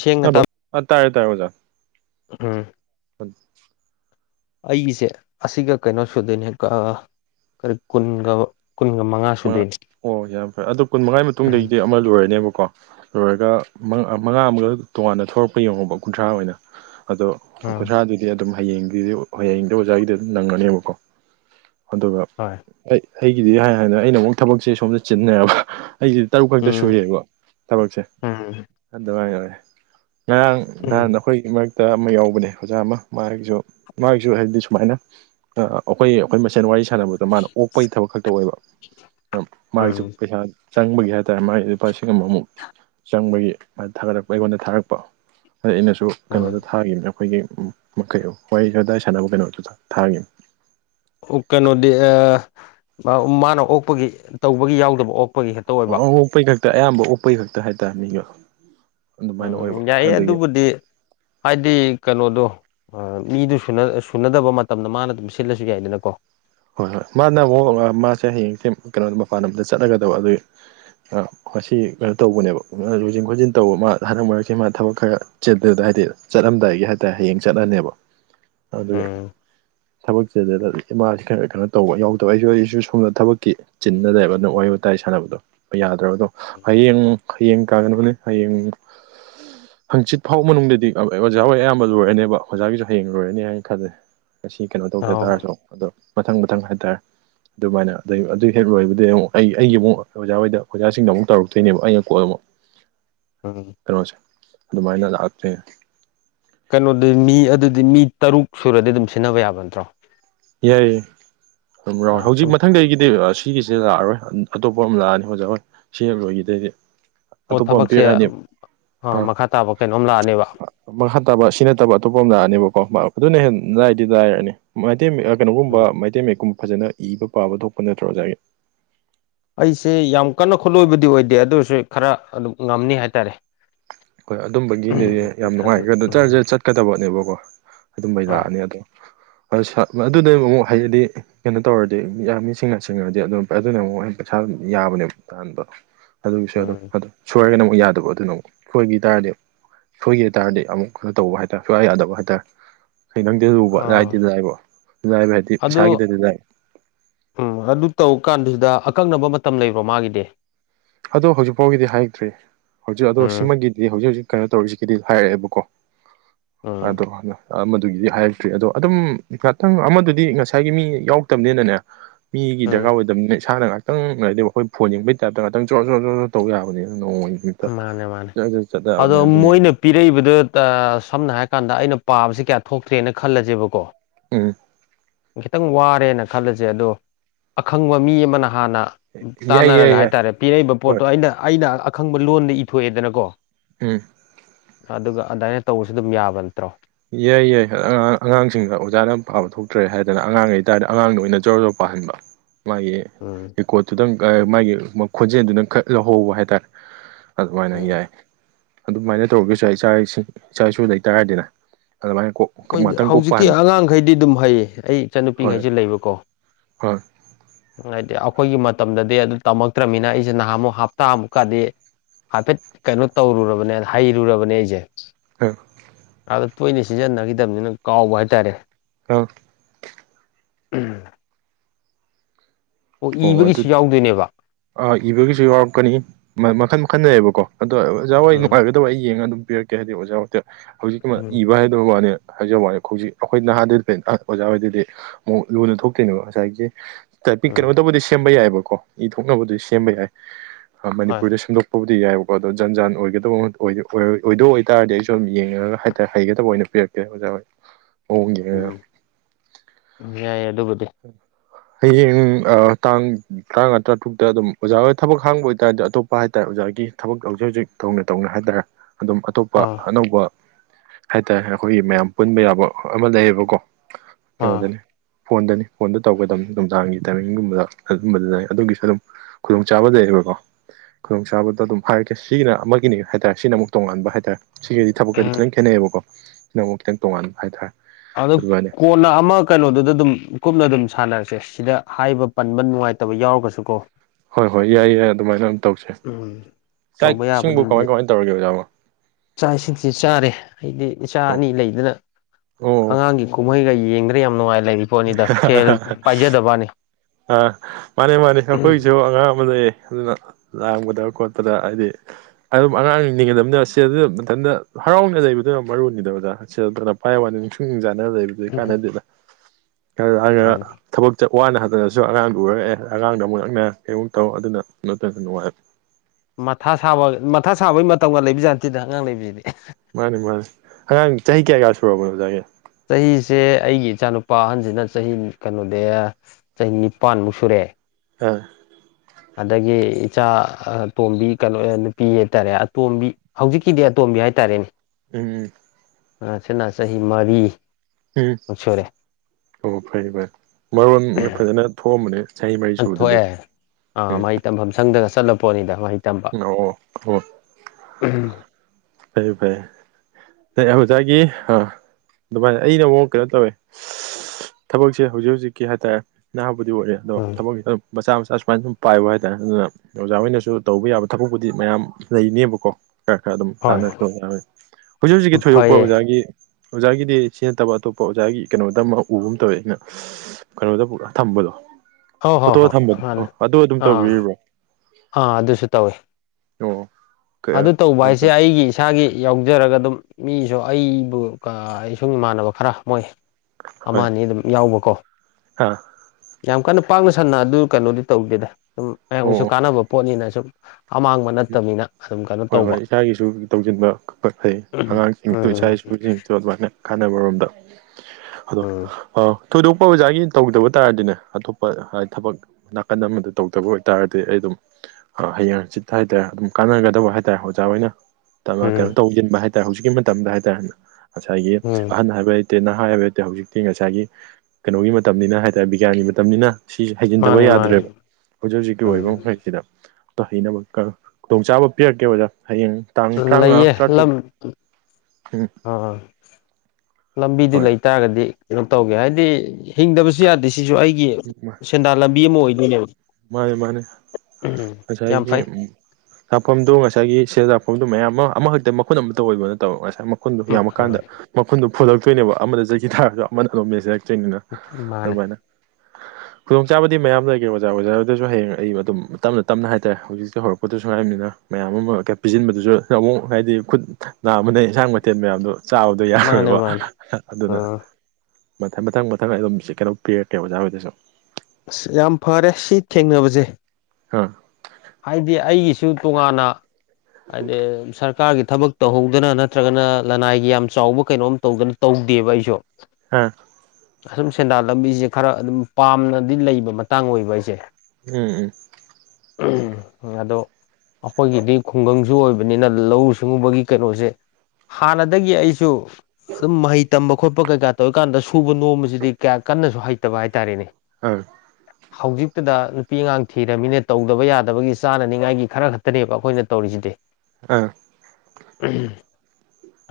ꯁꯦꯡꯅ ꯍꯜꯂꯣ ꯇꯥ ꯇꯥꯏꯌꯦ ꯇꯥꯏꯌꯦ ꯑꯣꯖꯥ ꯎꯝ ꯎꯝ ꯑꯩꯒꯤꯁꯦ ꯑꯁꯤꯒ ꯀꯩꯅꯣ ꯁꯨꯗꯣꯏꯅꯦ ꯀꯔꯤ ꯀꯨꯟꯒ ꯀꯨꯟꯒ ꯃꯉꯥ ꯥ ꯁꯨꯗꯣꯏꯅꯦ ꯑꯣ ꯌꯥ ꯌꯥꯝꯔ ꯐꯔꯦ ꯑꯗꯣ ꯀꯨꯟꯃꯉꯥ ꯎꯝ ꯃꯇꯨꯡꯗꯒꯤꯗꯤ ꯑꯃ ꯂꯣꯏꯔꯅꯦꯕꯀꯣ ꯂꯣꯏꯔꯒ ꯃ ꯃꯉꯥ ꯑꯃꯒ ꯇꯣꯉꯥꯟꯅ ꯊꯂꯛꯄ ꯌꯦꯡꯉꯣꯕ ꯀꯨꯟꯊ꯭ꯔꯥ ꯑꯣꯏꯅ ꯑꯗꯣ ꯎꯝ ꯀꯨꯟꯊ꯭ꯔꯥꯗꯨꯗꯤ ꯑꯗꯨꯝ ꯍꯌꯦꯡꯗꯨꯗꯤ ꯍꯌꯦꯡꯗ ꯑꯣꯖꯥꯒꯤꯗꯤ ꯑꯗꯨꯝ ꯅꯪꯒꯅꯦꯕꯀꯣ ꯑꯗꯨꯒ ꯍꯣꯏ ꯑꯩ ꯑꯩꯒꯤꯗꯤ ꯍꯥꯏ ꯍꯥꯏꯅꯦ ꯑꯩꯅ ꯑꯃꯨꯛ ꯊꯕꯛꯁꯦ ꯁꯣꯝꯗ ꯆꯤꯟꯅꯩꯕ ꯑꯩꯁꯤꯗꯤ ꯇꯔꯨꯛ ꯈꯛꯇ ꯎꯝ ꯁꯨꯔꯤꯦꯕ ꯊꯕꯛꯁꯦ ꯎꯝ ꯑꯗꯨꯃꯥꯏꯅ ꯑꯣꯏꯧꯔꯦ ꯉꯔꯥꯡ ꯎꯝ ꯅꯍꯥꯟ ꯗꯣ ꯑꯩꯈꯣꯏ ꯏꯃꯥꯒꯤ ꯇ ꯑꯃ ꯌꯥꯎꯕꯅꯦ ꯑꯣꯖꯥ ꯑꯃ ꯃꯥꯒꯤꯁꯨ ꯃꯥꯒꯤꯁꯨ ꯍꯥꯏꯗꯤ ꯁꯨꯃꯥꯏꯅ ꯑꯩꯈꯣꯏ ꯑꯩꯈꯣꯏ ꯃꯁꯦꯟ ꯋꯥꯔꯤ ꯁꯥꯟꯅꯕꯗ ꯃꯥꯅ ꯑꯣꯛꯄꯒꯤ ꯊꯕꯛ ꯈꯛꯇ ꯑꯣꯏꯕ ꯎꯝ ꯃꯥꯒꯤꯁꯨ ꯆꯪꯕꯒꯤ ꯍꯥꯏꯇꯥꯔꯦ ꯃꯥꯥꯏ ꯂꯨꯄꯥꯂꯤꯆꯤꯡ ꯑꯃꯃꯨꯛ ꯆꯪꯕꯒꯤ ꯊꯥꯒꯠꯂꯛꯄ ꯑꯩꯉꯣꯟꯗ ꯊꯥꯔꯛꯄ ꯑꯗꯩ ꯑꯩꯅꯁꯨ ꯀꯩꯅꯣꯗꯣ ꯎꯝ ꯊꯥꯈꯤꯕꯅꯤ ꯑꯩꯈꯣꯏꯒꯤꯩ ꯋꯥꯔꯤꯋꯥꯏ ꯁꯥꯟꯅꯕ ꯀꯩꯅꯣꯗꯨꯗ ꯊꯥꯈꯤꯕꯅꯤ ꯀꯩꯅꯣꯗꯤ ꯃꯥꯅ ꯑꯣꯛꯄꯒꯤ ꯇꯧꯕꯒꯤ ꯌꯥꯎꯗꯕ ꯑꯣꯛ ꯑꯣ ꯑꯣꯛꯄꯩ ꯈꯛꯇ ꯑꯌꯥꯝꯕ ꯑꯣꯛꯄꯩ ꯈꯛꯇ ꯍꯥꯏꯇꯥꯔꯦ ꯃꯤꯒ ꯑꯗꯨꯃꯥꯏꯅ ꯎꯝ ꯑꯣꯏꯕ ꯌꯥꯏꯌꯦ ꯑꯗꯨꯒꯤ ꯑꯗꯨꯕꯨꯗꯤ ꯍꯥꯏꯗꯤ ꯀꯩꯅꯣꯗꯣ ꯃꯤꯗꯨ ꯁꯨꯅꯗꯕ ꯃꯇꯝꯗ ꯃꯥꯅ ꯑꯗꯨꯝ ꯁꯤꯜꯂꯁꯨ ꯌꯥꯏꯗꯅꯀꯣ ꯍꯣꯏ ꯍꯣꯏ ꯃꯥꯅ ꯑꯃꯨꯛ ꯃꯥꯁꯦ ꯍꯌꯦꯡꯁꯦ ꯀꯩꯅꯣ ꯃꯄꯥꯟ ꯂꯝꯗ ꯆꯠꯂꯒꯗꯕ ꯑꯗꯨꯒꯤ ꯉ ꯀꯩꯅꯣ ꯇꯧꯕꯅꯦꯕ ꯑꯗꯨꯅ ꯂꯨꯁꯤꯟ ꯈꯣꯠꯆꯤꯟ ꯇꯧꯕ ꯃꯥ ꯍꯟꯗꯛ ꯃꯔꯛꯁꯤ ꯃꯥ ꯊꯕꯛ ꯈꯔ ꯆꯦꯟꯊꯗ ꯍꯥꯏꯇꯥꯦ ꯆꯠꯂꯝꯝꯗꯥꯏꯒꯤ ꯍꯥꯏꯇꯥꯔꯦ ꯍꯌꯦꯡ ꯆꯠꯅꯅꯦꯕ ꯑꯗꯨꯒ ꯎꯝ ꯊꯕꯛꯁꯤꯗ ꯏꯃꯥ ꯀꯩꯅꯣ ꯇꯧꯕ ꯌꯥꯎꯗꯕ ꯑꯩꯁꯨ ꯑꯩꯁꯨ ꯁꯣꯝꯗ ꯊꯕꯛꯀꯤ ꯆꯤꯟꯅꯗꯕ ꯑꯗꯨꯅ ꯑꯣꯏꯕ ꯇꯥꯏ ꯁꯥꯟꯅꯕꯗꯣ ꯌꯥꯗ꯭ꯔꯕ ꯑꯗꯣ ꯍꯌꯦꯡ ꯍꯌꯦꯡ ꯀꯥꯒꯕꯅꯦ ꯍꯌꯦꯡ ꯍꯪꯆꯤꯠ ꯐꯥꯎ ꯃꯅꯨꯡꯗꯗꯤ ꯑꯣꯖꯥ ꯍꯣꯏ ꯑꯌꯥꯝꯕ ꯂꯣꯏꯔꯅꯦꯕ ꯑꯣꯖꯥꯒꯤꯁꯨ ꯍꯌꯦꯡ ꯂꯣꯏꯔꯅꯤ ꯍꯥꯏꯅ ꯈꯜꯂꯦ ꯉꯁꯤ ꯀꯩꯅꯣ ꯇꯧꯗ ꯑꯥꯎ ꯇꯥꯔꯁꯨ ꯑꯗꯣ ꯃꯊꯪ ꯃꯊꯪ ꯍꯥꯏꯇꯥꯔꯦ ꯑꯗꯨꯃꯥꯏꯅ ꯑꯗꯨꯗꯩ ꯑꯗꯨ ꯍꯦꯛ ꯂꯣꯏꯕꯗꯤꯩ ꯑꯃꯨꯛ ꯑꯩꯒꯤ ꯑꯃꯨꯛ ꯑꯣꯖꯥ ꯍꯣꯏꯗ ꯑꯣꯖꯥꯁꯤꯡꯗ ꯑꯃꯨꯛ ꯇꯧꯔꯛꯇꯣꯏꯅꯦꯕ ꯑꯩꯅ ꯀꯣ ꯑꯃꯨꯛ ꯎꯝ ꯀꯩꯅꯣꯁꯦ ꯑꯗꯨꯃꯥꯏꯅ ꯂꯥꯛꯇꯦ ꯀꯩꯅꯣꯗꯨ ꯃꯤ ꯑꯗꯨꯗꯤ ꯃꯤ ꯇꯔꯨꯛ ꯁꯨꯔꯗꯤ ꯑꯗꯨꯝ ꯁꯤꯖꯤꯟꯅꯕ ꯌꯥꯕ ꯅꯠꯇ꯭ꯔꯣ ꯌꯥꯏꯌꯦꯔꯥꯎ ꯑ ꯍꯧꯖꯤꯛ ꯁꯨꯝ ꯃꯊꯪꯒꯤꯗꯤ ꯑꯁ ꯁꯤꯒꯤꯁꯦ ꯂꯥꯛꯑꯔꯣꯏ ꯑꯇꯣꯞꯄ ꯑꯃ ꯂꯥꯛꯑꯅꯤ ꯑꯣꯖꯥ ꯍꯣꯏ ꯁꯤ ꯂꯣꯏꯈꯤꯗꯩꯗꯤ ꯑꯣ ꯑꯇꯣꯞꯄ ꯑꯃ ꯊꯕꯛꯁꯦ ꯄꯤꯔꯛꯑꯅꯤ ꯑ ꯑꯥ ꯃꯈꯥ ꯇꯥꯕ ꯀꯩꯅꯣꯝ ꯂꯥꯛꯑꯅꯦꯕ ꯃꯈꯥ ꯇꯥꯕ ꯁꯤ ꯅꯠꯇꯕ ꯑꯇꯣꯞꯄ ꯑꯃ ꯂꯥꯛꯑꯅꯦꯕꯀꯣ ꯃ ꯑꯗꯨꯅ ꯍꯦꯟ ꯂꯥꯏꯗꯤ ꯂꯥꯏꯔꯅꯤ ꯃꯩꯇꯩꯌꯦꯛ ꯎꯝ ꯀꯩꯅꯣꯒꯨꯝꯕ ꯃꯩꯇꯩ ꯃꯌꯦꯛꯀꯨꯝꯕ ꯐꯖꯅ ꯏꯕ ꯄꯥꯕ ꯊꯣꯛꯄ ꯅꯠꯇ꯭ꯔꯣ ꯑꯣꯖꯥꯒꯤ ꯑꯩꯁꯦ ꯌꯥꯝ ꯀꯟꯅ ꯈꯨꯠꯂꯣꯏꯕꯗꯤ ꯑꯣꯏꯗꯦ ꯑꯗꯨ ꯑꯣꯏꯔꯁꯨ ꯈꯔ ꯑꯗꯨꯝ ꯉꯝꯅꯤ ꯍꯥꯏꯇꯥꯔꯦ ꯈꯣꯏ ꯑꯗꯨꯝꯕꯒꯤ ꯂꯩꯔꯦ ꯌꯥꯝ ꯍꯥꯏꯗꯤ ꯅꯨꯡꯉꯥꯏꯈꯦ ꯑꯗꯨ ꯎꯝ ꯆꯔꯖꯔ ꯆꯠꯀꯗꯕꯅꯦꯕꯀꯣ ꯑꯗꯨꯝꯕꯩ ꯍꯣꯏ ꯂꯥꯛꯑꯅꯦ ꯑꯗꯣ ꯑꯠꯁꯥ ꯃ ꯑꯗꯨꯗꯩ ꯑꯃꯨꯛ ꯍꯩꯔꯗꯤ ꯀꯩꯅꯣ ꯇꯧꯔꯗꯤ ꯌꯥ ꯃꯤꯁꯤꯡꯅ ꯁꯤꯡꯉꯗꯤ ꯑꯗꯨ ꯑꯗꯨꯅ ꯑꯃꯨꯛ ꯄꯩꯁꯥ ꯌꯥꯕꯅꯦꯕ ꯇꯥꯟꯕ ꯑꯗꯨꯒꯤꯁꯨ ꯑꯗꯨꯝ ꯎꯝ ꯑꯗꯨ ꯁꯣꯏꯔꯒꯅ ꯑꯃꯨꯛ ꯌꯥꯗꯕ ꯑꯗꯨꯅ ꯑꯃꯨꯛ ꯁꯣꯏꯒꯤ ꯇꯥꯔꯗꯤ ꯁꯣꯏꯒꯤ ꯇꯥꯔꯗꯤ ꯑꯃꯨꯛ ꯀꯩꯅꯣ ꯇꯧꯕ ꯍꯥꯏꯇꯥꯔꯦ ꯁꯨꯌꯥ ꯌꯥꯗꯕ ꯍꯥꯏꯇꯥꯔꯦ ꯍꯩ ꯅꯪ ꯂꯨꯕ ꯑꯥ ꯂꯥꯏꯗꯤ ꯂꯥꯏꯕ ꯂꯥꯏꯕ ꯍꯥꯏꯗꯤ ꯑꯗꯨ ꯄꯩꯁꯥꯒꯤꯗꯗꯤ ꯂꯥꯏ ꯎꯝ ꯑꯗꯨ ꯇꯧ ꯀꯥꯟꯗꯨꯗ ꯑꯀꯛꯅꯕ ꯃꯇꯝ ꯂꯩꯕ꯭ꯔꯣ ꯃꯥꯒꯤꯗꯤ ꯑꯗꯣ ꯍꯧꯖꯤꯛ ꯐꯥꯎꯒꯤꯗꯤ ꯍꯥꯏꯗ꯭ꯔꯤ ꯍꯧꯖꯤꯛ ꯑꯗꯣ ꯎꯝ ꯁꯤꯃꯛꯒꯤ ꯗꯤ ꯍꯧꯖꯤꯛ ꯍꯧꯖꯤꯛ ꯀꯩꯅꯣ ꯇꯧꯔꯤꯁꯤꯒꯤꯗꯤ ꯍꯥꯏꯔꯛꯑꯦꯕꯀꯣ ꯎꯝ ꯑꯗꯣ ꯑꯃꯗꯨꯒꯤꯗꯤ ꯍꯥꯏꯔꯛꯇ꯭ꯔꯤ ꯑꯗꯣ ꯑꯗꯨꯝ ꯉꯥꯛꯇꯪ ꯑꯃꯗꯨꯗꯤ ꯉꯁꯥꯏꯒꯤ ꯃꯤ ꯌꯥꯎꯔꯛꯇꯝꯅꯤꯅꯅꯦ ꯃꯤꯒꯤ ꯎꯝ ꯗꯔꯀꯥꯔ ꯑꯣꯏꯗꯕꯅꯤꯅ ꯏꯁꯥꯅ ꯉꯥꯛꯇꯪ ꯉꯥꯏꯗꯩꯕ ꯑꯩꯈꯣꯏ ꯐꯣꯟ ꯌꯦꯡꯕꯩ ꯇꯥꯏꯞꯇ ꯉꯥꯛ ꯈꯤꯇꯪ ꯆꯣꯔ ꯆꯣꯔ ꯆꯣ ꯆꯔꯣ ꯇꯧ ꯌꯥꯕꯅꯤ ꯅꯣꯡꯃꯒꯤ ꯅꯨꯃꯤꯠꯇ ꯖꯔꯥ ꯖꯔꯥ ꯆꯠ ꯌꯕꯅꯦ ꯑꯗꯨꯕꯨꯗꯤ ꯄꯤꯔꯛꯏꯕꯗꯨꯇ ꯁꯝꯅ ꯍꯥꯏꯔ ꯀꯥꯟꯗ ꯑꯩꯅ ꯄꯥꯕꯁꯦ ꯀꯌꯥ ꯊꯣꯛꯇ꯭ꯔꯦꯅ ꯈꯜꯂꯁꯦꯕꯀꯣ ꯎꯝ ꯈꯤꯇꯪ ꯋꯥꯔꯦꯅ ꯈꯜꯂꯖꯦ ꯑꯗꯣ ꯑꯈꯪꯕ ꯃꯤ ꯑꯃꯅ ꯍꯥꯟꯅ ꯌꯥꯏ ꯇꯥꯟꯅꯔꯒ ꯌꯥꯏ ꯌꯥꯏ ꯍꯥꯏꯇꯥꯔꯦ ꯄꯤꯔꯛꯏꯕ ꯍꯣꯏ ꯄꯣꯠꯇꯣ ꯑꯩꯅ ꯑꯩꯅ ꯑꯈꯪꯕ ꯂꯣꯟꯗ ꯏꯊꯣꯛꯑꯦꯗꯅꯀꯣ ꯎꯝ ꯑꯗꯨꯒ ꯑꯗꯥꯏꯅ ꯇꯧꯕꯁꯨ ꯑꯗꯨꯝ ꯌꯥꯕ ꯅꯠꯇ꯭ꯔꯣ ꯌꯥꯏ ꯌꯥꯏ ꯑꯉꯥꯡ ꯑꯉꯥꯡꯁꯤꯡꯗ ꯑꯣꯖꯥꯅ ꯄꯥꯕ ꯊꯣꯛꯇ꯭ꯔꯦ ꯍꯥꯏꯗꯅ ꯑꯉꯥꯡ ꯂꯩꯇꯥꯥꯔꯗꯤ ꯑꯉꯥꯡꯗ ꯑꯣꯏꯅ ꯖꯔꯣ ꯖꯔꯣ ꯄꯥꯍꯟꯕ ꯃꯥꯒꯤ ꯎꯝ ꯔꯦꯀꯣꯠꯇꯨꯗꯪ ꯒ ꯃꯥꯒꯤ ꯃ ꯈꯣꯟꯖꯦꯜꯗꯨꯅ ꯈꯔ ꯂꯧꯍꯧꯕ ꯍꯥꯏꯇꯥꯔꯦ ꯑꯗꯨꯃꯥꯏꯅ ꯎꯝ ꯌꯥꯏ ꯑꯗꯨꯃꯥꯏꯅ ꯇꯧꯒꯦꯁꯨ ꯌꯥꯏ ꯏꯆꯥ ꯏꯁꯤꯡ ꯏꯆꯥ ꯏꯁꯨ ꯂꯩꯇꯥꯔꯗꯤꯅꯦ ꯑꯗꯨꯃꯥꯥꯏꯅ ꯀꯣꯛ ꯃꯣꯏꯗꯤ ꯍꯧꯖꯤꯛꯀꯤ ꯑꯉꯥꯡꯈꯩꯗꯤ ꯑꯗꯨꯝ ꯍꯩꯌꯦ ꯑꯩ ꯍꯣꯏ ꯏꯆꯟꯅꯨꯄꯤꯈꯩꯁꯨ ꯂꯩꯕꯀꯣ ꯍꯣꯏ ꯍꯥꯏꯗꯤ ꯑꯈꯣꯏꯒꯤ ꯃꯇꯝꯗꯗꯤ ꯑꯗꯨ ꯇꯝꯃꯛꯇ꯭ꯔꯃꯤꯅ ꯑꯩꯖꯦ ꯅꯍꯥꯟꯃꯨꯛ ꯍꯞꯇꯥꯃꯨꯛꯀꯗꯤ ꯍꯥꯏꯐꯦꯠ ꯀꯩꯅꯣ ꯇꯧꯔꯨꯔꯕꯅꯦ ꯍꯩꯔꯨꯔꯕꯅꯦ ꯑꯩꯖꯦ [unintelligible] ꯑꯗ ꯇꯣꯏꯅ ꯁꯤꯖꯤꯟꯅꯒꯤꯗꯕꯅꯤꯅ ꯀꯥꯎꯕ ꯍꯥꯏꯇꯥꯔꯦ ꯑꯧ ꯎꯝ ꯑꯣ ꯏꯕꯒꯤꯁꯨ ꯌꯥꯎꯗꯣꯏꯅꯦꯕ ꯑꯥ ꯏꯕꯒꯤꯁꯨ ꯌꯥꯎꯔꯛꯀꯅꯤ ꯃꯈꯟ ꯃꯈꯟ ꯂꯩꯌꯦꯕꯀꯣ ꯑꯗꯣ ꯑꯣꯖꯥꯑꯣꯏ ꯎꯝ ꯅꯨꯡꯉꯥꯏꯒ ꯑꯗꯨ ꯑꯩ ꯌꯦꯡꯉ ꯑꯗꯨꯝ ꯄꯤꯔꯛꯀꯦ ꯍꯥꯏꯗꯤ ꯑꯣꯖꯥ ꯍꯥꯎꯛꯇꯤ ꯍꯧꯖꯤꯛꯀꯤꯃ ꯎꯝ ꯏꯕ ꯍꯥꯏꯗꯨꯕ ꯋꯥꯅꯤ ꯍꯥꯏꯖꯕ ꯋꯥꯅꯦ ꯈꯧꯖꯤꯛ ꯑꯩꯈꯣꯏ ꯅꯍꯥꯗꯗꯤ ꯐꯩ ꯑꯍ ꯑꯣꯖꯥ ꯍꯣꯏꯗꯗꯤ ꯑꯃꯨꯛ ꯂꯨꯅ ꯊꯣꯛꯇꯣꯏꯅꯦꯕ ꯉꯁꯥꯏꯒꯤ ꯇꯠ ꯎꯝ ꯀꯩꯅꯣ ꯇꯕꯨꯗꯤ ꯁꯦꯝꯕ ꯌꯥꯏꯕꯀꯣ ꯏ ꯊꯣꯛꯅꯕꯗꯨꯗꯤ ꯁꯦꯝꯕ ꯌꯥꯏ ꯑ ꯍꯣꯏ ꯃꯅꯤꯄꯨꯔꯗ ꯁꯦꯝꯗꯣꯛ ꯄꯕꯨꯗꯤ ꯌꯥꯏꯕꯀꯣ ꯑꯗꯣ ꯖꯟꯖꯥꯟ ꯑꯣꯏꯒꯗꯕ [unintelligible] ꯑꯣꯏꯗꯤ ꯑꯣꯏꯔꯣꯏ ꯑꯣꯏꯗꯧ ꯑꯣꯏꯇꯥꯔꯗꯤ ꯑꯩꯁꯨ ꯑꯗꯨꯝ ꯌꯦꯡꯅꯔꯒ ꯍꯥꯏꯇꯥꯔꯦ ꯍꯩꯒꯗꯕ ꯑꯣꯏꯅ ꯄꯤꯔꯛ ꯀꯦ ꯑꯣꯖꯥꯍꯣꯏ [inaudible] ꯎꯝ ꯎꯝ ꯌꯥꯏ ꯑꯗꯨꯕꯨꯗꯤ ꯍꯌꯦꯡ ꯑꯥ ꯇꯥꯡ ꯇ꯭ꯔꯥꯉꯥ ꯇ꯭ꯔꯥꯇꯔꯨꯛꯇ ꯑꯗꯨꯝ ꯑꯣꯖꯥ ꯍꯣꯏ ꯊꯕꯛ ꯍꯥꯡꯕ ꯑꯣꯏꯇꯥꯔꯗꯤ ꯑꯇꯣꯞ ꯄꯥ ꯍꯥꯏꯇꯥꯔꯦ ꯑꯣꯖꯥꯒꯤ ꯊꯕꯛ ꯍꯧꯖꯤꯛ ꯍꯧꯖꯤꯛ ꯇꯧꯅ ꯇꯧꯅ ꯍꯥꯏꯇꯥꯔꯦ ꯑꯗꯨꯝ ꯑꯇꯣꯞꯄ ꯑꯥ ꯑꯅꯧꯕ ꯍꯥꯏꯇꯥꯔꯦ ꯑꯈꯣꯏꯒꯤ ꯃꯌꯥꯝ ꯄꯨꯟꯕ ꯌꯥꯕ ꯑꯃ ꯂꯩꯌꯦꯕꯀꯣ ꯑꯥ ꯀꯩꯅꯣꯗꯅꯤ ꯐꯣꯟꯗꯅꯤ ꯐꯣꯟꯗ ꯇꯧꯒꯗꯕꯅꯤ ꯅꯨꯡꯗꯥꯡꯒꯤ ꯇꯥꯏꯃꯤꯡꯒꯨꯝꯕꯗ ꯑꯗꯨꯝꯕꯗꯨꯅ ꯑꯗꯨꯒꯤꯁꯨ ꯑꯗꯨꯝ ꯈꯨꯗꯣꯡꯆꯥꯥꯕ ꯂꯩꯕꯀꯣ ꯈꯨꯗꯣꯡꯆꯥꯥꯕꯗꯣ ꯑꯗꯨꯝ ꯍꯥꯏꯔꯛꯀꯦ ꯁꯤꯒꯤꯅ ꯑꯃꯒꯤꯅꯤ ꯍꯥꯏꯇꯥꯔꯦ ꯁꯤꯅ ꯑꯃꯨꯛ ꯇꯣꯉꯥꯟꯕ ꯍꯥꯏꯇꯥꯔꯦ ꯁꯤꯒꯗꯤ ꯊꯕꯛꯀꯗꯤ ꯎꯝ ꯈꯤꯇ ꯈꯦꯠꯅꯩꯑꯕꯀꯣ ꯁꯤꯅ ꯑꯃꯨꯛ ꯈꯤꯇꯪ ꯇꯣꯉꯥꯟꯕ ꯍꯥꯏꯇꯥꯔꯦ ꯑꯗꯣ ꯑꯗꯨꯃꯥꯏꯅ ꯀꯣꯟꯅ ꯑꯃ ꯀꯩꯅꯣꯗꯨꯗ ꯑꯗꯨꯝ ꯀꯨꯞꯅ ꯑꯗꯨꯝ ꯁꯥꯟꯅꯔꯁꯦ ꯁꯤꯗ ꯍꯥꯏꯕ ꯄꯟꯕ ꯅꯨꯡꯉꯥꯏꯇꯕ ꯌꯥꯎꯔꯒꯁꯨ ꯀꯣ ꯍꯣꯏ ꯍꯣꯏ ꯌꯥꯏ ꯌꯥꯏ ꯑꯗꯨꯃꯥꯏꯅ ꯑꯗꯨꯝ ꯇꯧꯁꯦ ꯎꯝ ꯆꯥꯛ ꯇꯧꯕ ꯏꯁꯤꯡꯕꯨ ꯀꯃꯥꯏ ꯌꯥꯕꯗꯨꯗꯤ ꯀꯃꯥꯏꯅ ꯇꯧꯔꯒꯦ ꯑꯣꯖꯥꯕꯣ ꯆꯥꯛ ꯏꯁꯤꯡꯁꯤ ꯆꯥꯔꯦ ꯑꯩꯗꯤ ꯏꯆꯥ ꯑꯣ ꯑꯅꯤ ꯂꯩꯗꯅ ꯑꯣ ꯑꯉꯥꯡꯒꯤ ꯀꯨꯝꯍꯩꯒ ꯌꯦꯡꯗꯅ ꯌꯥꯝ ꯅꯨꯡꯉꯥꯏ ꯂꯩꯔꯤ ꯄꯣꯠꯅꯤꯗ ꯁꯦꯜ [unintelligible] ꯄꯥꯏꯖꯗꯕꯅꯤ ꯑꯥ ꯃꯥꯅꯦ ꯃꯥꯅꯦ ꯑꯩꯈꯣꯏꯒꯤꯁꯨ ꯑꯉꯥꯡ ꯑꯃ ꯂꯩꯌꯦ ꯑꯗꯨꯅ ꯂꯥꯡꯕꯗ ꯈꯣꯠꯄꯗ ꯍꯥꯏꯗꯤ ꯑꯗꯨꯝ ꯑꯉꯥꯡ ꯅꯤꯡꯒꯗꯕꯅꯦ ꯁꯤ ꯑꯗꯨ ꯃꯊꯟꯇ ꯍꯔꯥꯎꯅ ꯂꯩꯕꯗꯨꯅ ꯃꯔꯨꯅꯤꯗꯕ ꯑꯣꯖꯥ ꯁꯦꯜ ꯐꯅ ꯄꯥꯏ ꯋꯥꯅꯤ ꯅꯨꯡꯁꯨꯛ ꯅꯨꯡꯖꯥꯅꯅ ꯂꯩꯕꯗꯨꯒꯤ ꯀꯥꯟꯅꯗꯦꯗ ꯑꯗꯨ [unintelligible] ꯊꯕꯛ ꯆ ꯋꯥꯅ ꯍꯂꯛꯑꯁꯨ ꯑꯉꯥꯡꯗꯨ ꯎꯔꯒ ꯑꯦ ꯑꯉꯥꯡꯗ ꯑꯃꯨꯛ ꯂꯛꯅ ꯀꯔꯤꯃꯨꯛ ꯇꯧ ꯑꯗꯨꯅ ꯀꯩꯅꯣ ꯇꯧꯅ ꯅꯨꯡꯉꯥꯏꯕ ꯃꯊꯥ ꯁꯥꯕ ꯃꯊꯥ ꯁꯥꯕꯩ ꯃꯇꯝꯒ ꯂꯩꯕꯖꯥꯠ ꯅꯠꯇꯦꯗ ꯑꯉꯥꯡ ꯂꯩꯕꯖꯤꯗꯤ ꯃꯥꯅꯤ ꯃꯥꯅꯤ ꯑꯉꯥꯡ ꯆꯍꯤ ꯀꯌꯥ ꯀꯌꯥ ꯁꯨꯔꯕꯅꯣ ꯑꯣꯖꯥꯒꯤ ꯆꯍꯤꯁꯦ ꯑꯩꯒꯤ ꯏꯆꯥꯅꯨꯄꯥ ꯑꯍꯟꯁꯤꯅ ꯆꯍꯤ ꯀꯩꯅꯣꯗꯤ ꯆꯍꯤ ꯅꯤꯄꯥꯟꯃꯨꯛ ꯁꯨꯔꯦ ꯑꯥ ꯑꯗꯒꯤ ꯏꯆꯥ ꯑꯇꯣꯝꯕꯤ ꯀꯩꯅꯣ ꯅꯨꯄꯤ ꯍꯥꯏꯇꯥꯔꯦ ꯑꯇꯣꯝꯕꯤ ꯍꯧꯖꯤꯛꯀꯤꯗꯤ ꯑꯇꯣꯝꯕꯤ ꯍꯥꯏꯇꯥꯔꯦꯅꯦ ꯎꯝ ꯎꯝ ꯑꯁꯤꯅ ꯆꯍꯤ ꯃꯔꯤ ꯎꯝ ꯑꯣ ꯐꯔ ꯐꯔ ꯃꯔꯣꯟ ꯐꯖꯅ ꯊꯣꯛꯑꯝꯕꯅꯦ ꯆꯍꯤ ꯃꯔꯤ ꯁꯨꯕꯗꯨꯗꯤ ꯊꯣꯛꯑꯦ ꯑꯥ ꯃꯥꯏ ꯎꯝ ꯇꯝꯐꯝ ꯁꯪꯗꯒ ꯆꯠꯂ ꯄꯣꯠꯅꯤꯗ ꯃꯥꯏ ꯑꯣ ꯑꯣ ꯐ ꯐꯥꯏ ꯅ ꯑꯣꯖꯥꯒꯤ ꯑꯗꯨꯃꯥꯏꯅ ꯑꯩꯅ ꯑꯃꯨꯛ ꯀꯩꯅꯣ ꯇꯧꯋꯦ ꯊꯕꯛꯁꯦ ꯍꯧꯖꯤꯛ ꯍꯧꯖꯤꯛꯀꯤ ꯍꯥꯏꯇꯥꯔꯦ ꯅꯍꯥꯕꯨꯗꯤ ꯑꯣꯏꯔꯦ ꯑꯗꯣ ꯎꯝ ꯊꯕꯛꯀꯤ ꯃꯆꯥ ꯃꯆꯥ ꯁꯨꯃꯥꯏꯅ ꯁꯨꯝ ꯄꯥꯏꯕ ꯍꯥꯏꯇꯥꯔꯦ ꯑꯗꯨꯅ ꯑꯣꯖꯥ ꯍꯣꯏꯅꯁꯨ ꯇꯧꯕ ꯌꯥꯕ ꯊꯕꯛꯄꯨꯗꯤ ꯃꯌꯥꯝ ꯂꯩꯅꯦꯕꯀꯣ ꯈꯔ ꯈꯔ ꯑꯗꯨꯝ ꯍꯣꯏ ꯇꯥꯟꯅ ꯌꯥꯋꯣꯏ ꯍꯧꯖꯤꯛ ꯍꯧꯖꯤꯛꯀꯤ ꯊꯣꯏꯗꯣꯛꯄ ꯐꯩꯌꯦ ꯑꯣꯖꯥꯒꯤ ꯑꯣꯖꯥꯒꯤꯗꯤ ꯁꯤ ꯅꯠꯇꯕ ꯑꯇꯣꯞꯄ ꯑꯣꯖꯥꯒꯤ ꯀꯩꯅꯣꯗ ꯑꯃ ꯎꯕ ꯑꯃ ꯇꯧꯋꯦ ꯑꯩꯅ ꯀꯩꯅꯣꯗ ꯄꯨꯔꯥ ꯊꯝꯕꯗꯣ ꯍꯣꯏ ꯍꯣꯏ ꯐꯣꯇꯣꯗ ꯍꯣꯏ ꯊꯝꯕꯗꯣ ꯃꯥꯅꯦ ꯑꯣ ꯑꯗꯨ ꯑꯗꯨꯝ ꯑꯥ ꯇꯧꯕꯤꯔꯤꯕ꯭ꯔꯣ ꯑꯥ ꯑꯗꯨꯁꯨ ꯇꯧꯋꯤ ꯑꯣ ꯑꯗꯨ ꯇꯧꯕ ꯌꯥꯝ ꯍꯥꯏꯁꯦ ꯐꯩ ꯑꯩꯒꯤ ꯏꯁꯥꯒꯤ ꯌꯥꯎꯖꯔꯒ ꯑꯗꯨꯝ ꯃꯤꯁꯨ ꯑꯩꯕꯨ ꯑꯩ ꯁꯨꯡ ꯏꯃꯥꯟꯅꯕ ꯈꯔ ꯃꫭꯏ ꯍꯣꯏ ꯑꯃꯥꯅꯤ ꯑꯗꯨꯝ ꯌꯥꯎꯕꯀꯣ ꯑꯥ ꯌꯥꯝ ꯀꯟꯅ ꯄꯥꯛꯅ ꯁꯟꯅ ꯑꯗꯨ ꯀꯩꯅꯣꯗꯤ ꯇꯧꯗꯦꯗ ꯁꯨꯝ ꯑꯣ ꯃꯌꯥꯝꯒꯤꯁꯨ ꯑꯣ ꯀꯥꯟꯅꯕ ꯄꯣꯠꯅꯤꯅ ꯁꯨꯝ ꯑꯃꯥꯡꯕ ꯅꯠꯇꯕꯅꯤꯅ ꯑꯗꯨꯝ ꯀꯩꯅꯣ ꯍꯣꯏ ꯍꯣꯏ ꯇꯧꯕ ꯏꯁꯆꯥꯒꯤꯁꯨ ꯇꯧꯁꯤꯟꯕ ꯐꯩ ꯎꯝ ꯑꯉꯥꯡꯁꯤꯡꯁꯨ ꯎꯝ ꯏꯆꯥ ꯏꯁꯨꯁꯤꯡꯁꯨ ꯑꯗꯨꯃꯥꯏꯅ ꯀꯥꯟꯅꯕꯔꯣꯝꯗ ꯑꯗꯣ ꯎꯝ ꯑ ꯊꯣꯏꯗꯣꯛꯄ ꯑꯣꯖꯥꯒꯤ ꯇꯧꯗꯕ ꯇꯥꯔꯗꯤꯅꯦ ꯑꯇꯣꯞꯄ ꯊꯕꯛ ꯅꯥꯀꯟ ꯑꯃꯗ ꯇꯧꯗꯕ ꯑꯣꯏꯇꯥꯔꯗꯤ ꯑꯩ ꯑꯗꯨꯝ ꯍꯌꯦꯡ ꯍꯥꯏꯇꯥꯔꯦ ꯑꯗꯨꯝ ꯀꯥꯟꯅꯒꯗꯕ ꯍꯥꯏꯇꯥꯔꯦ ꯑꯣꯖꯥ ꯑꯣꯏꯅ ꯎꯝ ꯀꯩꯅꯣ ꯇꯧꯁꯤꯟꯕ ꯍꯥꯏꯇꯥꯔꯦ ꯍꯥꯏꯦ ꯍꯧꯖꯤꯛꯀꯤ ꯃꯇꯝꯗ ꯍꯥꯏꯇꯥꯔꯦ ꯉꯁꯥꯏꯒꯤ ꯎꯝ ꯑꯍꯟ ꯍꯥꯏꯕ ꯅꯠꯇꯦꯅ ꯍꯥꯏꯕꯗꯤ ꯍꯧꯖꯤꯛꯇꯤ ꯉꯁꯥꯏꯒꯤ ꯀꯩꯅꯣꯒꯤ ꯃꯇꯝꯅꯤꯅ ꯍꯥꯏꯇꯥꯔꯦ ꯕꯤꯒ꯭ꯌꯥꯟꯒꯤ ꯃꯇꯝꯅꯤꯅ ꯁꯤꯁꯦ ꯍꯩꯖꯤꯟꯗꯕ ꯃꯥꯅꯤ ꯃꯥꯅꯤ ꯌꯥꯗ꯭ꯔꯦꯕ ꯍꯧꯖꯤꯛ ꯍꯧꯖꯤꯛꯀꯤ ꯎꯝ ꯑꯣꯏꯕ ꯃꯈꯩꯁꯤꯗ ꯑꯝꯇ ꯍꯩꯅꯕ ꯈꯨꯗꯣꯡꯆꯥꯕ ꯄꯤꯔꯛꯀꯦ ꯑꯣꯖꯥ ꯍꯌꯦꯡ ꯇꯥꯡ ꯇꯔꯥꯃꯉꯥ ꯂꯩꯌꯦ ꯂꯝ ꯇꯔꯥꯇꯔꯨꯛ ꯎꯝ ꯑ ꯂꯝꯕꯤꯗꯨ ꯍꯣꯏ ꯂꯩꯇꯥꯥꯔꯒꯗꯤ ꯀꯩꯅꯣ ꯇꯧꯒꯦ ꯍꯥꯏꯗꯤ ꯍꯤꯡꯗꯕꯁꯨ ꯌꯥꯗꯦ ꯁꯤꯁꯨ ꯑꯩꯒꯤ ꯁꯦꯟꯗꯥꯟ ꯂꯝꯕꯤ ꯑꯃ ꯑꯣꯏꯗꯣꯏꯅꯦꯕ ꯃꯥꯅꯦ ꯃꯥꯅꯦ ꯎꯝ ꯑꯁꯥꯏ ꯌꯥꯝ ꯐꯩ ꯂꯥꯛꯐꯝꯗꯨꯣ ꯉꯁꯥꯏꯒꯤ ꯁꯦꯜ ꯇꯥꯛꯐꯝꯗꯨ ꯃꯌꯥꯝ ꯑꯃꯈꯛꯇ ꯃꯈꯨꯟ ꯑꯃꯇ ꯑꯣꯏꯕ ꯅꯠꯇꯕ ꯉꯁꯥꯏ ꯃꯈꯨꯗꯨ ꯌꯥꯝꯃ ꯀꯥꯟꯗ ꯃꯈꯨꯗꯨꯣ ꯐꯣꯂꯛꯇꯣꯏꯅꯦꯕ ꯑꯃꯗ ꯆꯠꯈꯤ ꯇꯥꯔꯁꯨ ꯑꯃꯅ ꯑꯗꯨꯣꯝ ꯃꯦꯁꯛ ꯆꯩꯤꯡꯅꯤꯅ ꯃꯥꯅꯦ ꯑꯗꯨꯃꯥꯏꯅ ꯈꯨꯗꯣꯡꯆꯥꯥꯕꯗꯤ ꯃꯌꯥꯝ ꯂꯩꯒꯦ ꯑꯣꯖꯥ ꯑꯣꯖꯥꯗꯁꯨ ꯍꯌꯦꯡ ꯑꯩ ꯑꯗꯨꯝ ꯇꯞꯅ ꯇꯞꯅ ꯍꯥꯏꯇꯥꯔꯦ ꯍꯧꯖꯤꯛꯇꯤ ꯍꯧꯔꯛꯄꯗꯁꯨ ꯉꯥꯏꯔꯕꯅꯤꯅ ꯃꯌꯥꯝ ꯑꯃ ꯄꯤꯁꯤꯟꯕꯗꯨꯁꯨ ꯑꯃꯨꯛ ꯍꯥꯏꯗꯤ ꯈꯨꯠ ꯅꯥꯕꯅ ꯑꯦꯟꯁꯥꯡ ꯃꯊꯦꯜ ꯃꯌꯥꯝꯗꯣ ꯆꯥꯕꯗꯣ ꯃꯥꯅꯦ ꯌꯥꯔꯣꯏꯕ ꯃꯥꯅꯦ ꯑꯗꯨꯅ ꯑꯥ ꯃꯊꯪ ꯃꯊꯪ ꯃꯊꯪ ꯑꯩ ꯑꯗꯨꯝ ꯀꯩꯅꯣ ꯄꯤꯔꯛꯀꯦ ꯑꯣꯖꯥ ꯍꯣꯏꯗꯁꯨ ꯑꯁ ꯌꯥꯝ ꯐꯔꯦ ꯁꯤ ꯊꯦꯡꯅꯕꯁꯦ ꯍꯥꯥ ꯍꯥꯏꯗꯤ ꯑꯩꯒꯤꯁꯨ ꯇꯣꯉꯥꯟꯅ ꯍꯥꯏꯗꯤ ꯁꯔꯀꯥꯔꯒꯤ ꯊꯕꯛ ꯇꯧꯍꯧꯗꯅ ꯅꯠꯇ꯭ꯔꯒꯅ ꯂꯅꯥꯏꯒꯤ ꯌꯥꯝ ꯆꯥꯎꯕ ꯀꯩꯅꯣꯝ ꯇꯧꯗꯅ ꯇꯧꯗꯦꯕ ꯑꯩꯁꯨ ꯍꯥꯝ ꯑꯁꯨꯝ ꯁꯦꯟꯗꯥꯟ ꯂꯝꯕꯤꯁꯦ ꯈꯔ ꯑꯗꯨꯝ ꯄꯥꯝꯅꯗꯤ ꯂꯩꯕ ꯃꯇꯥꯡ ꯑꯣꯏꯕ ꯑꯩꯁꯦ ꯎꯝ ꯎꯝ ꯑꯗꯣ ꯑꯩꯈꯣꯏꯒꯤꯗꯤ ꯈꯨꯡꯒꯪꯁꯨ ꯑꯣꯏꯕꯅꯤꯅ ꯂꯧꯎ ꯁꯤꯡꯎꯕꯒꯤ ꯀꯩꯅꯣꯁꯦ ꯍꯥꯟꯅꯗꯒꯤ ꯑꯩꯁꯨ ꯑꯗꯨꯝ ꯃꯍꯩ ꯇꯝꯕ ꯈꯣꯠꯄ ꯀꯩꯀꯥ ꯇꯧꯔꯤꯀꯥꯟꯗ ꯁꯨꯕ ꯅꯣꯝꯕꯁꯤꯗꯤ ꯀꯌꯥ ꯀꯟꯅꯁꯨ ꯍꯩꯇꯕ ꯍꯥꯏꯇꯥꯔꯦꯅꯦ ꯎꯝ ꯍꯧꯖꯤꯛꯇꯗ ꯅꯨꯄꯤ ꯑꯉꯥꯡ ꯊꯤꯔꯃꯤꯅ ꯇꯧ ꯇꯧꯗꯕ ꯌꯥꯗꯕꯒꯤ ꯆꯥꯅꯅꯤꯡꯉꯥꯏꯒꯤ ꯈꯔ ꯈꯛꯇꯅꯦꯕ ꯑꯩꯈꯣꯏꯅ ꯇꯧꯔꯤꯁꯤꯗꯤ ꯑꯥ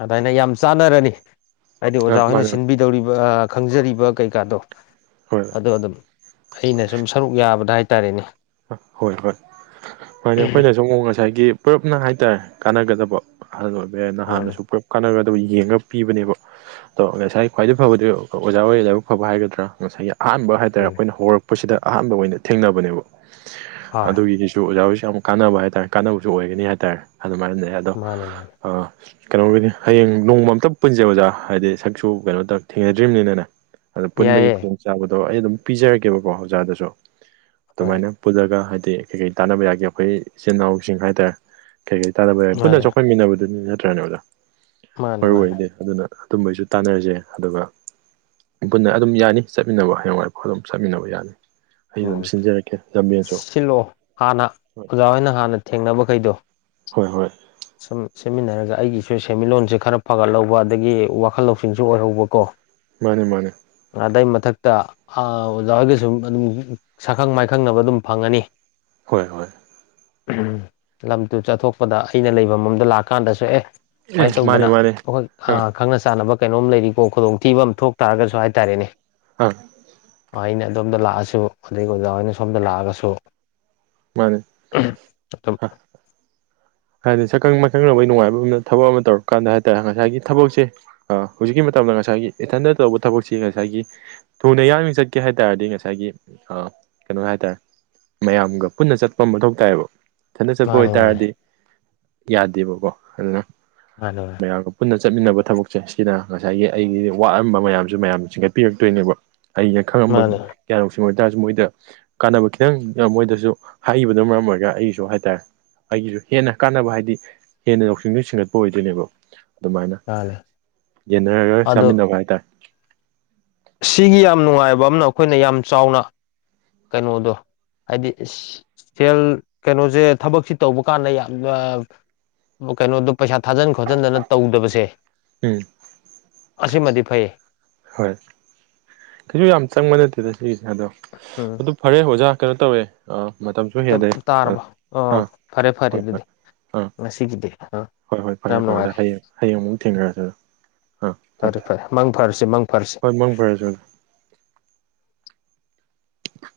ꯑꯗꯨꯃꯥꯏꯅ ꯌꯥꯝ ꯆꯥꯅꯔꯅꯤ ꯍꯥꯏꯗꯤ ꯑꯥ ꯑꯣꯖꯥ ꯍꯅ ꯃꯥꯅꯦ ꯁꯤꯟꯕꯤ ꯀꯩꯗꯧꯔꯤꯕ ꯈꯪꯖꯔꯤꯕ ꯀꯩꯀꯥꯗꯣ ꯍꯣꯏ ꯑꯗ ꯑꯗꯨꯝ ꯑꯩꯅ ꯁꯨꯝ ꯁꯔꯨꯛ ꯌꯥꯕꯗ ꯍꯥꯏꯇꯥꯔꯦꯅꯦ ꯍꯣꯏ ꯍꯣꯏ ꯍꯣꯏꯅꯦ ꯑꯩꯈꯣꯏꯅ ꯁꯨꯝ ꯉꯁꯥꯏꯒꯤ ꯄꯨꯂꯞꯅ ꯍꯥꯏꯇꯥꯔꯦ ꯀꯥꯟꯅꯒꯗꯕ ꯑꯍꯜ ꯑꯣꯏꯕ ꯌꯥꯏ ꯃꯥꯅꯦ ꯅꯍꯥꯟꯅꯁꯨ ꯄꯨꯂꯞ ꯀꯥꯟꯅꯒꯗꯕ ꯌꯦꯡꯉꯒ ꯄꯤꯕꯅꯦꯕ ꯑꯗ ꯉꯁꯥꯏꯒꯤ ꯈ꯭ꯋꯥꯏꯗꯒꯤ ꯐꯕꯗꯤ ꯑꯣꯖꯥ ꯋꯥꯔꯤ ꯂꯥꯏꯕꯛ ꯐꯕ ꯍꯥꯏꯒꯗ꯭ꯔꯥ ꯉꯁꯥꯏꯒꯤ ꯑꯍꯥꯟꯕ ꯍꯥꯏꯇꯥꯔꯦ ꯎꯝ ꯑꯩꯈꯣꯏꯅ ꯍꯧꯔꯛꯄꯁꯤꯗ ꯑꯍꯥꯟꯕ ꯑꯣꯏꯅ ꯊꯦꯡꯅꯕꯅꯦꯕ ꯍꯣꯏ ꯑꯗꯨꯒꯤ ꯍꯧ ꯑꯣꯖꯥꯣꯏꯁꯨ ꯌꯥꯝ ꯀꯥꯟꯅꯕ ꯍꯥꯏꯇꯥꯥꯔꯦ ꯀꯥꯟꯅꯕꯁꯨ ꯑꯣꯏꯒꯅꯤ ꯍꯥꯏꯇꯥꯥꯔꯦ ꯑꯗꯨꯃꯥꯏꯅ ꯂꯩ ꯑꯗꯣ ꯃꯥꯅꯦ ꯃꯥꯅꯦ ꯀꯩꯅꯣꯒꯤꯅꯤ ꯍꯌꯦꯡ ꯅꯣꯡꯃ ꯑꯝꯇ ꯄꯨꯟꯖꯩ ꯑꯣꯖꯥ ꯍꯥꯏꯗꯤ ꯁꯛꯁꯨ ꯀꯩꯅꯣꯗ ꯊꯦꯡꯅꯗ꯭ꯔꯤꯕꯅꯤꯅꯅꯦ ꯑꯗꯣ ꯄꯨꯟꯕꯒꯤ ꯌꯥꯏꯌꯦ ꯈꯨꯗꯣꯡꯆꯥꯥꯕꯗꯣ ꯑꯩ ꯑꯗꯨꯝ ꯄꯤꯖꯔꯛꯀꯦꯕꯀꯣ ꯑꯣꯖꯥꯗꯁꯨ ꯍꯣꯏ ꯑꯗꯨꯃꯥꯏꯅ ꯄꯨꯂꯒ ꯍꯥꯏꯗꯤ ꯀꯩꯀꯩ ꯇꯥꯟꯅꯕ ꯌꯥꯒꯦ ꯑꯩꯈꯣꯏ ꯏꯆꯤꯟꯜ ꯏꯅꯥꯎꯁꯤꯡ ꯍꯥꯏꯇꯥꯔꯦ ꯀꯩ ꯀꯩ ꯇꯥꯟꯅꯕ ꯌꯥꯏ ꯄꯨꯟꯅ ꯃꯥꯅꯦ ꯆꯥꯎꯈꯠꯃꯤꯟꯅꯕꯗꯨꯅꯤ ꯅꯠꯇ꯭ꯔꯅꯦ ꯑꯣꯗ ꯃꯥꯅꯦ ꯃꯔꯨ ꯃꯥꯅꯦ ꯑꯣꯏꯗꯦ ꯑꯗꯨꯅ ꯑꯗꯨꯝꯕꯩꯁꯨ ꯇꯥꯟꯅꯔꯁꯦ ꯑꯗꯨꯒ ꯄꯨꯟꯅ ꯑꯗꯨꯝ ꯌꯥꯅꯤ ꯆꯠꯃꯤꯟꯅꯕ ꯍꯌꯦꯡꯋꯥꯏꯔꯐ ꯑꯗꯨꯝ ꯆꯠꯃꯤꯟꯅꯕ ꯌꯥꯅꯤ ꯑꯩ ꯑꯗꯨꯝ ꯎꯝ ꯁꯤꯟꯖꯔꯛꯀꯦ ꯂꯝꯕꯦꯟꯁꯨ ꯁꯤꯜꯂꯛꯑꯣ ꯍꯥꯟꯅ ꯍꯣꯏ ꯑꯣꯖꯥ ꯍꯣꯏꯅ ꯍꯥꯟꯅ ꯊꯦꯡꯅꯕꯈꯩꯗꯣ ꯍꯣꯏ ꯍꯣꯏ ꯁ ꯁꯦꯝꯃꯤꯟꯅꯔꯒ ꯑꯩꯒꯤꯁꯨ ꯁꯦꯟꯃꯤꯠꯂꯣꯟꯁꯦ ꯈꯔ ꯐꯒꯠꯍꯧꯕ ꯑꯗꯒꯤ ꯋꯥꯈꯜ ꯂꯧꯁꯤꯡꯁꯨ ꯑꯣꯏꯍꯧꯕꯀꯣ ꯃꯥꯅꯦ ꯃꯥꯅꯦ ꯑꯗꯩ ꯃꯊꯛꯇ ꯑꯣꯖꯥ ꯍꯣꯏꯒ ꯁꯨꯝ ꯑꯗꯨꯝ ꯁꯛꯈꯪ ꯃꯥꯏꯈꯪꯅꯕ ꯑꯗꯨꯝ ꯐꯪꯉꯅꯤ ꯍꯣꯏ ꯍꯣꯏ ꯎꯝ ꯇꯨ ꯆꯠꯊꯣꯛꯄꯗ ꯑꯩꯅ ꯂꯩꯕ ꯃꯝꯗ ꯂꯥꯛꯀꯥꯟꯗꯁꯨ ꯑꯦ ꯑꯦ ꯁꯨꯃꯥꯏꯅ ꯃꯥꯅꯦ ꯇꯧꯗꯅ ꯃꯥꯅꯦ ꯑꯩꯈꯣꯏ ꯑ ꯑꯥ ꯈꯪꯅ ꯆꯥꯟꯅꯕ ꯀꯩꯅꯣꯝ ꯂꯩꯔꯤꯀꯣ ꯈꯨꯗꯣꯡꯊꯤꯕ ꯑꯃ ꯊꯣꯛ ꯇꯥꯔꯒꯁꯨ ꯍꯥꯏꯇꯥꯔꯦꯅꯦ ꯑ ꯑꯩꯅ ꯑꯗꯣꯝꯗ ꯂꯥꯛꯑꯁꯨ ꯑꯗꯒꯤ ꯑꯣꯖꯥ ꯍꯣꯏꯅ ꯁꯣꯝꯗ ꯂꯥꯛꯑꯒꯁꯨ ꯃꯥꯅꯦ ꯑꯥ ꯑ ꯍꯥꯏꯗꯤ ꯁꯛꯈꯪ ꯃꯥꯏꯈꯪꯕꯒꯤ ꯅꯨꯡꯉꯥꯏꯕ ꯑꯃ ꯊꯕꯛ ꯑꯃ ꯇꯧꯔꯀꯥꯟꯗ ꯍꯥꯏꯇꯥꯔꯦ ꯉꯁꯥꯏꯒꯤ ꯊꯕꯛꯁꯦ ꯍꯧꯖꯤꯛꯀꯤ ꯃꯇꯝꯗ ꯉꯁꯥꯏꯒꯤ ꯏꯊꯟꯗ ꯇꯧꯕ ꯊꯕꯛꯁꯤ ꯉꯁꯥꯏꯒꯤ ꯊꯨꯅ ꯌꯥꯡꯅ ꯆꯠꯀꯦ ꯍꯥꯏ ꯇꯥꯔꯗꯤ ꯉꯁꯥꯏꯒꯤ ꯀꯩꯅꯣ ꯍꯥꯏꯇꯥꯔꯦ ꯃꯌꯥꯝꯒ ꯄꯨꯟꯅ ꯆꯠꯄ ꯑꯃ ꯃꯊꯧ ꯇꯥꯏꯕ ꯏꯊꯟꯗ ꯆꯠꯄ ꯃꯥꯅꯦ ꯃꯥꯅꯦ ꯑꯣꯏꯇꯥꯔꯗꯤ ꯌꯥꯗꯦꯕꯀꯣ ꯑꯗꯨꯅ [unintelligible] ꯃꯌꯥꯝꯒ ꯄꯨꯟꯅ ꯆꯠꯃꯤꯟꯅꯕ ꯊꯕꯛꯁꯦ ꯁꯤꯅ ꯉꯁꯥꯏꯒꯤ ꯑꯩꯒꯤ ꯋꯥꯠꯔꯝꯕ ꯃꯌꯥꯝꯁꯨ ꯃꯌꯥꯝꯅ ꯆꯤꯡꯈꯠꯄꯤꯔꯛꯇꯣꯏꯅꯦꯕ ꯑꯩꯅ ꯈꯪꯉꯝꯕ ꯃꯥꯅꯦ ꯀꯒ꯭ꯌꯥꯅꯣꯛꯁꯤꯡ ꯑꯣꯏꯇꯥꯥꯔꯁꯨ ꯃꯣꯏꯗ ꯀꯥꯟꯅꯕ ꯈꯤꯇꯪ ꯃꯣꯏꯗꯁꯨ ꯍꯥꯏꯕꯅ ꯃꯔꯝ ꯑꯣꯏꯔꯒ ꯑꯩꯒꯤꯁꯨ ꯍꯥꯏꯇꯥꯔꯦ ꯑꯩꯒꯤꯁꯨ ꯍꯦꯟꯅ ꯀꯥꯟꯅꯕ ꯍꯥꯏꯗꯤ ꯍꯦꯟꯅ ꯂꯧꯁꯤꯡꯗꯨ ꯁꯤꯡꯒꯠꯄ ꯑꯣꯏꯗꯣꯏꯅꯦꯕ ꯑꯗꯨꯃꯥꯏꯅ ꯃꯥꯅꯦ ꯌꯦꯟꯅꯔꯒ ꯑꯗꯣ ꯆꯥꯃꯤꯟꯅꯕ ꯍꯥꯏꯇꯥꯔꯦ ꯁꯤꯒꯤ ꯌꯥꯝ ꯅꯨꯡꯉꯥꯏꯕ ꯑꯃꯅ ꯑꯩꯈꯣꯏꯅ ꯌꯥꯝ ꯆꯥꯎꯅ ꯀꯩꯅꯣꯗꯣ ꯍꯥꯏꯗꯤ ꯏꯁ ꯁꯦꯜ ꯀꯩꯅꯣꯁꯦ ꯊꯕꯛꯁꯦ ꯇꯧꯕ ꯀꯥꯟꯗ ꯌꯥꯝ ꯀꯩꯅꯣꯗꯣ ꯄꯩꯁꯥ ꯊꯥꯖꯟ ꯈꯣꯠꯆꯤꯟꯗꯅ ꯇꯧꯗꯕꯁꯦ ꯎꯝ ꯑꯁꯤꯃꯗꯤ ꯐꯩꯌꯦ ꯍꯣꯏ ꯀꯩꯁꯨ ꯌꯥꯝ ꯆꯪꯕ ꯅꯠꯇꯦꯗ ꯁꯤꯒꯤꯁꯤꯅꯗꯣ ꯎꯝ ꯑꯗꯨ ꯐꯔꯦ ꯑꯣꯖꯥ ꯀꯩꯅꯣ ꯇꯧꯋꯦ ꯑ ꯃꯇꯝ ꯇꯥꯔꯕ ꯑꯣ ꯐꯔꯦ ꯐꯔꯦ ꯍꯣꯏ ꯍꯣꯏ ꯑꯗꯨꯗꯤ ꯑꯥ ꯉꯁꯤꯒꯤꯗꯤ ꯑꯥ ꯍꯣꯏ ꯍꯣꯏ ꯐꯔꯦ ꯌꯥꯝ ꯐꯔꯦ ꯑꯣ ꯅꯨꯡꯉꯥꯏꯔꯦ ꯍꯌꯦꯡ ꯍꯌꯦꯡ ꯑꯃꯨꯛ ꯊꯦꯡꯅꯔꯁꯤꯦ ꯑꯗꯨ ꯑꯥ ꯊꯝꯃꯦ ꯐꯔꯦ ꯊꯝꯃꯦ ꯐꯔꯦ ꯃꯥꯡ ꯐꯔꯁꯤ ꯃꯥꯡ ꯐꯔꯁꯤꯦ ꯍꯣꯏ ꯃꯪꯈꯔꯁꯨ ꯑ